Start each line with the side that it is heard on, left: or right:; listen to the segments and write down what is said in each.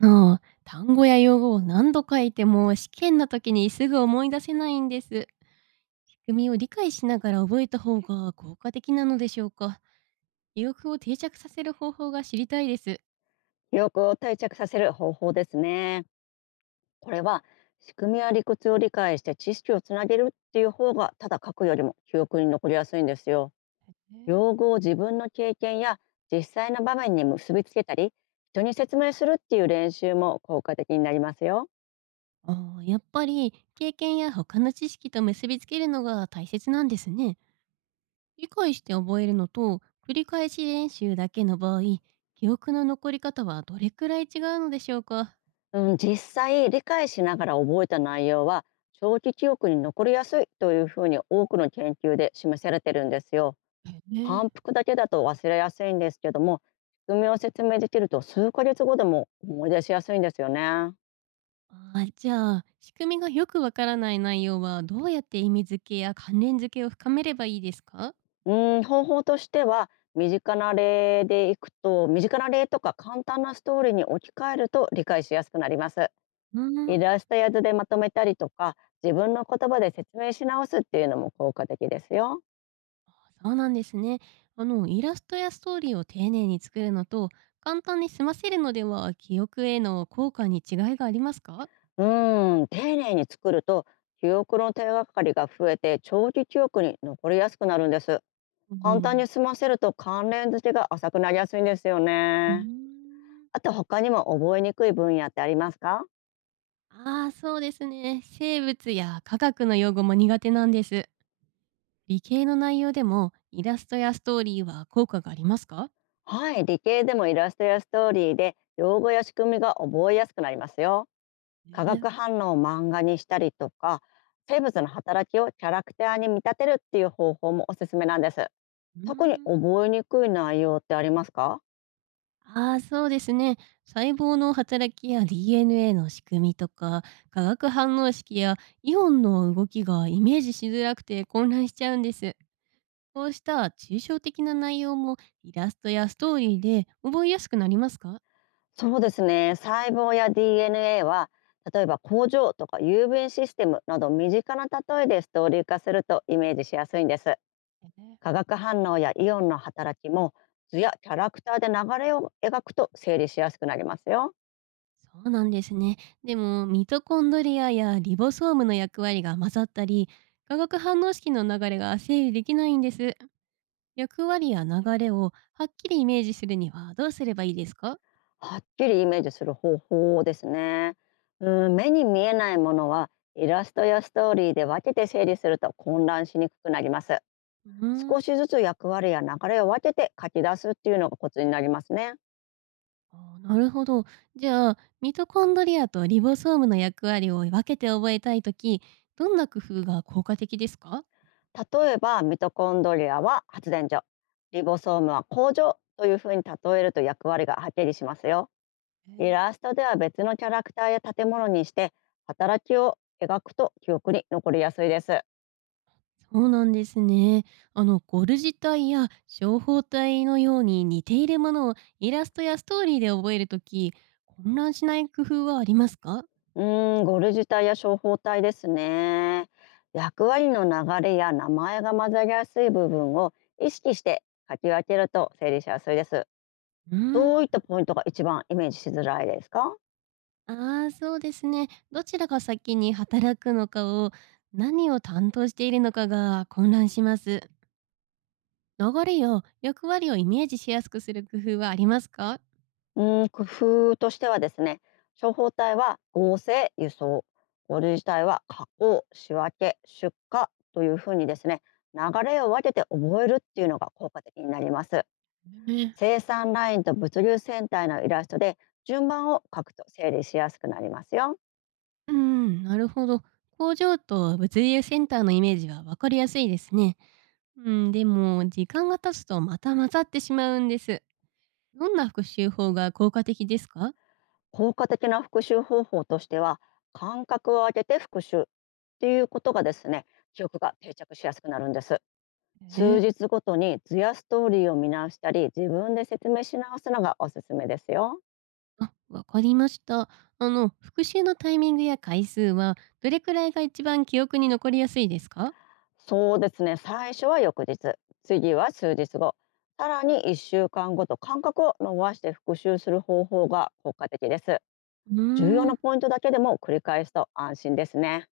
right: あの単語や用語を何度書いても試験の時にすぐ思い出せないんです。仕組みを理解しながら覚えた方が効果的なのでしょうか？記憶を定着させる方法が知りたいです。
left: 記憶を定着させる方法ですね。これは仕組みや理屈を理解して知識をつなげるっていう方が、ただ書くよりも記憶に残りやすいんですよ。
right: ね。
left: 用語を自分の経験や実際の場面に結びつけたり、人に説明するっていう練習も効果的になりますよ。
right: ああ、やっぱり経験や他の知識と結びつけるのが大切なんですね。理解して覚えるのと繰り返し練習だけの場合、記憶の残り方はどれくらい違うのでしょうか？
left: うん、実際理解しながら覚えた内容は、長期記憶に残りやすいというふうに多くの研究で示されてるんですよ。
right: ね。
left: 反復だけだと忘れやすいんですけども、仕組みを説明できると数ヶ月後でも思い出しやすいんですよね。
right: あー、じゃあ、仕組みがよくわからない内容はどうやって意味付けや関連付けを深めればいいですか？
left: 方法としては、身近な例とか簡単なストーリーに置き換えると理解しやすくなります。
right: う
left: イ
right: ん、
left: ラストや図でまとめたりとか、自分の言葉で説明し直すっていうのも効果的ですよ。
right: そうなんですね。あの、イラストやストーリーを丁寧に作るのと、簡単に済ませるのでは、記憶への効果に違いがありますか？
left: 丁寧に作ると、記憶の手がかりが増えて長期記憶に残りやすくなるんです。
right: う
left: 簡単に
right: ん。
left: 済ませると関連付けが浅くなりやすいんですよ
right: うーん
left: ね。あと他にも覚えにくい分野ってありますか？
right: ああ、そうですね。生物や科学の用語も苦手なんです。理系の内容でも、イラストやストーリーは効果がありますか？
left: はい、理系でもイラストやストーリーで用語や仕組みが覚えやすくなりますよ。化
right: ね、
left: 学反応を漫画にしたりとか、生物の働きをキャラクターに見立てるっていう方法もおすすめなんです。
right: うー
left: 特に
right: ん
left: 覚えにくい内容ってありますか？
right: ああ、そうですね。細胞の働きや DNA の仕組みとか、化学反応式やイオンの動きがイメージしづらくて混乱しちゃうんです。こうした抽象的な内容もイラストやストーリーで覚えやすくなりますか？
left: そうですね。細胞や DNA は、例えば工場とか郵便システムなど、身近な例えでストーリー化するとイメージしやすいんです。
right: ね。
left: 化学反応やイオンの働きも、図やキャラクターで流れを描くと整理しやすくなりますよ。
right: そうなんですね。でも、ミトコンドリアやリボソームの役割が混ざったり、化学反応式の流れが整理できないんです。役割や流れをはっきりイメージするにはどうすればいいですか？
left: はっきりイメージする方法ですね。うん、目に見えないものは、イラストやストーリーで分けて整理すると混乱しにくくなります。
right: うーん。
left: 少しずつ役割や流れを分けて書き出すっていうのがコツになりますね。
right: あー、なるほど。じゃあ、ミトコンドリアとリボソームの役割を分けて覚えたいとき、どんな工夫が効果的ですか？
left: 例えば、ミトコンドリアは発電所、リボソームは工場というふうに例えると、役割がはっきりしますよ。イ
right: えー、
left: ラストでは別のキャラクターや建物にして働きを描くと、記憶に残りやすいです。
right: そうなんですね。あの、ゴルジ体や小胞体のように似ているものをイラストやストーリーで覚えるとき、混乱しない工夫はありますか？
left: ゴルジュ体や小胞体ですね。役割の流れや名前が混ざりやすい部分を意識して書き分けると整理しやすいです。
right: うーん。
left: どういったポイントが一番イメージしづらいですか？
right: ああ、そうですね。どちらが先に働くのかを、何を担当しているのかが混乱します。流れや役割をイメージしやすくする工夫はありますか？
left: 工夫としてはですね、処方体は合成、輸送、五類自体は加工、仕分け、出荷というふうにですね、流れを分けて覚えるっていうのが効果的になります。
right: ね。
left: 生産ラインと物流センターのイラストで順番を書くと整理しやすくなりますよ。
right: うん、なるほど。工場と物流センターのイメージは分かりやすいですね。うん、でも時間が経つとまた混ざってしまうんです。どんな復習法が効果的ですか？
left: 効果的な復習方法としては、間隔を空けて復習っていうことがですね、記憶が定着しやすくなるんです。
right: え、
left: 数日ごとに図やストーリーを見直したり、自分で説明し直すのがおすすめですよ。
right: あ、わかりました。あの、復習のタイミングや回数はどれくらいが一番記憶に残りやすいですか？
left: そうですね、最初は翌日、次は数日後、さらに1週間ごと間隔を伸ばして復習する方法が効果的です。
right: う
left: 重要
right: ー
left: な
right: ん。
left: ポイントだけでも繰り返すと安心ですね。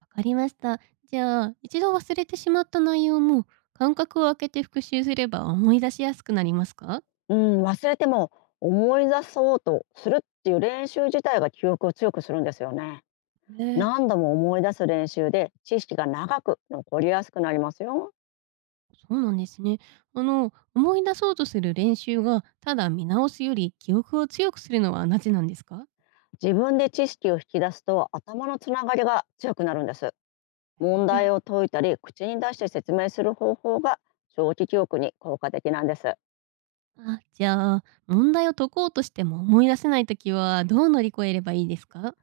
right: わかりました。じゃあ、一度忘れてしまった内容も、間隔を空けて復習すれば思い出しやすくなりますか？
left: うん、忘れても思い出そうとするっていう練習自体が記憶を強くするんですよね。
right: ね
left: 何度も思い出す練習で知識が長く残りやすくなりますよ。
right: え、そうなんですね。あの、思い出そうとする練習が、ただ見直すより記憶を強くするのはなぜなんですか？
left: 自分で知識を引き出すと頭のつながりが強くなるんです。問
right: え
left: 題
right: え、
left: を解いたり口に出して説明する方法が長期記憶に効果的なんです。
right: あ、じゃあ、問題を解こうとしても思い出せないときは、どう乗り越えればいいですか？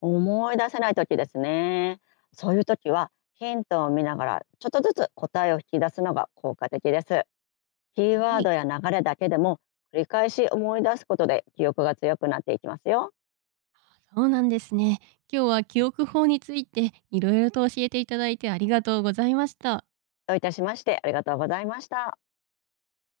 left: 思い出せない時ですね。そういう時はヒントを見ながらちょっとずつ答えを引き出すのが効果的です。キー
right: は
left: ワー
right: い。
left: ドや流れだけでも、繰り返し思い出すことで記憶が強くなっていきますよ。
right: そうなんですね。今日は記憶法について、いろいろと教えていただいてありがとうございました。
left: どういたしまして。ありがとうございました。